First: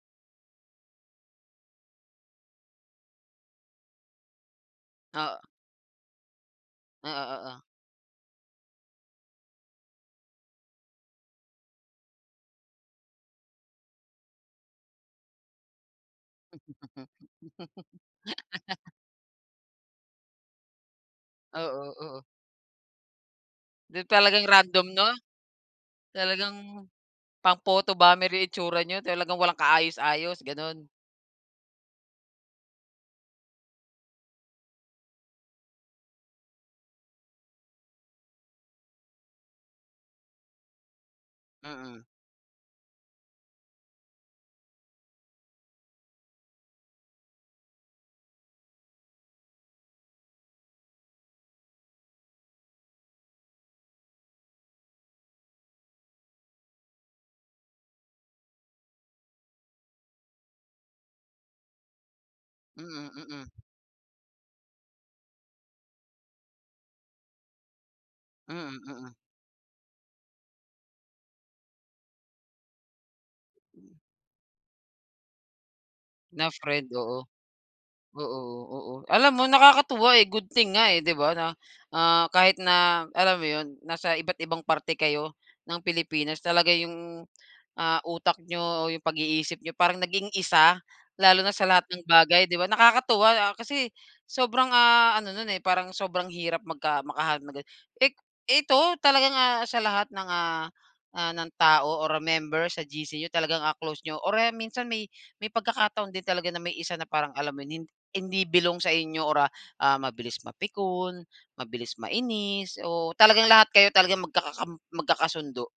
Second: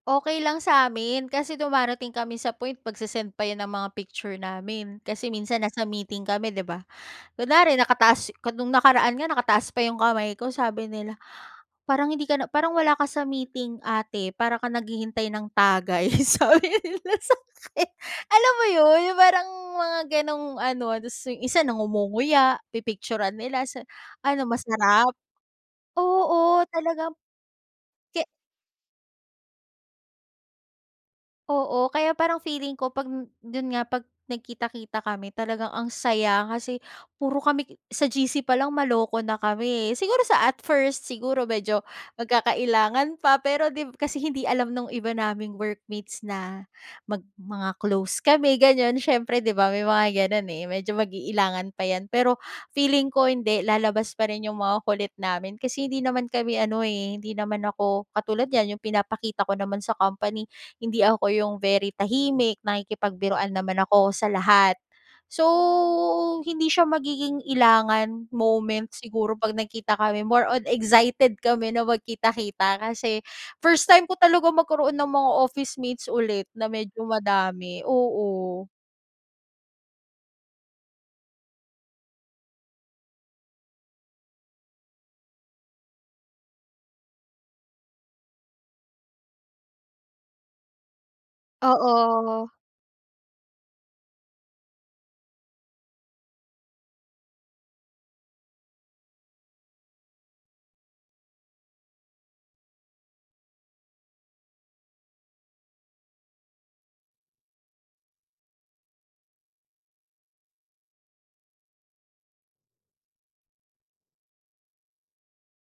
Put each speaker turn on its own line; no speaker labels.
Okey lang samin, kasi dumarating kami sa point magse-send pa yan ng mga picture namin kasi
Oo.
minsan nasa meeting kami di ba?
Oo, oo.
Kunyari nakataas kun nung nakaraan nga nakataas pa yung kamay ko sabi nila, "Parang hindi ka na parang wala ka sa meeting ate para ka naghihintay ng tagay" sabi nila sakin alam mo yun yung parang mga ganong ano yung isa
Oo, oo.
nangumunguya pipikturan nila sa
Di
"Ano
talagang random 'no?
masarap?"
Talagang
Oo, talagang
pang-photo
ke
bomber yung itsura niya talagang walang kaayos-ayos, ganun.
Oo, kaya parang feeling ko 'pag dun nga pag nagkita-kita kami talagang ang saya kasi puro kami sa GC palang maloko na kami eh, siguro sa at first, siguro medyo
Mm.
magkakailangan pa, pero dib kasi hindi alam nung iba naming workmates na mag mga close kami ganyan siyempre, di ba? May mga ganun eh, medyo mag-iilangan pa yan, pero feeling ko hindi, lalabas pa rin yung mga kulit namin kasi hindi naman kami ano eh, hindi naman ako katulad niyan. Yung pinapakita ko naman sa company hindi ako yung very tahimik
Mm,
nakikipagbiruan
mm.
naman ako sa lahat. So, hindi siya magiging ilangan
Mm,
moments
mm.
siguro pag nagkita kami more on excited kami na magkita-kita kasi first time ko talagang magkaroon ng mga officemates ulit
Na
na
friend,
medyo
oo.
madami.
Oo,
Oo.
oo. Alam mo nakakatuwa eh, good thing nga eh, di ba, na ah, kahit na alam mo yun, nasa iba't ibang parte kayo ng Pilipinas talaga yung, ah, utak niyo o yung pag-iisip niyo parang naging isa lalo na sa lahat ng bagay,
Oo.
di ba? Nakakatuwa kasi sobrang ah, ano nun eh, parang sobrang hirap magka makahanap ng ganon. I ito talaga nga sa lahat ng ah ah, ng tao or member sa GC yung talagang ah, close niyo or eh, minsan may may pagkakataon din talaga na may isa na parang alam mo yon, hindi belong sa inyo or ah, ah, mabilis mapikon, mabilis mainis o talagang lahat kayo talagang magkakam magkakasundo?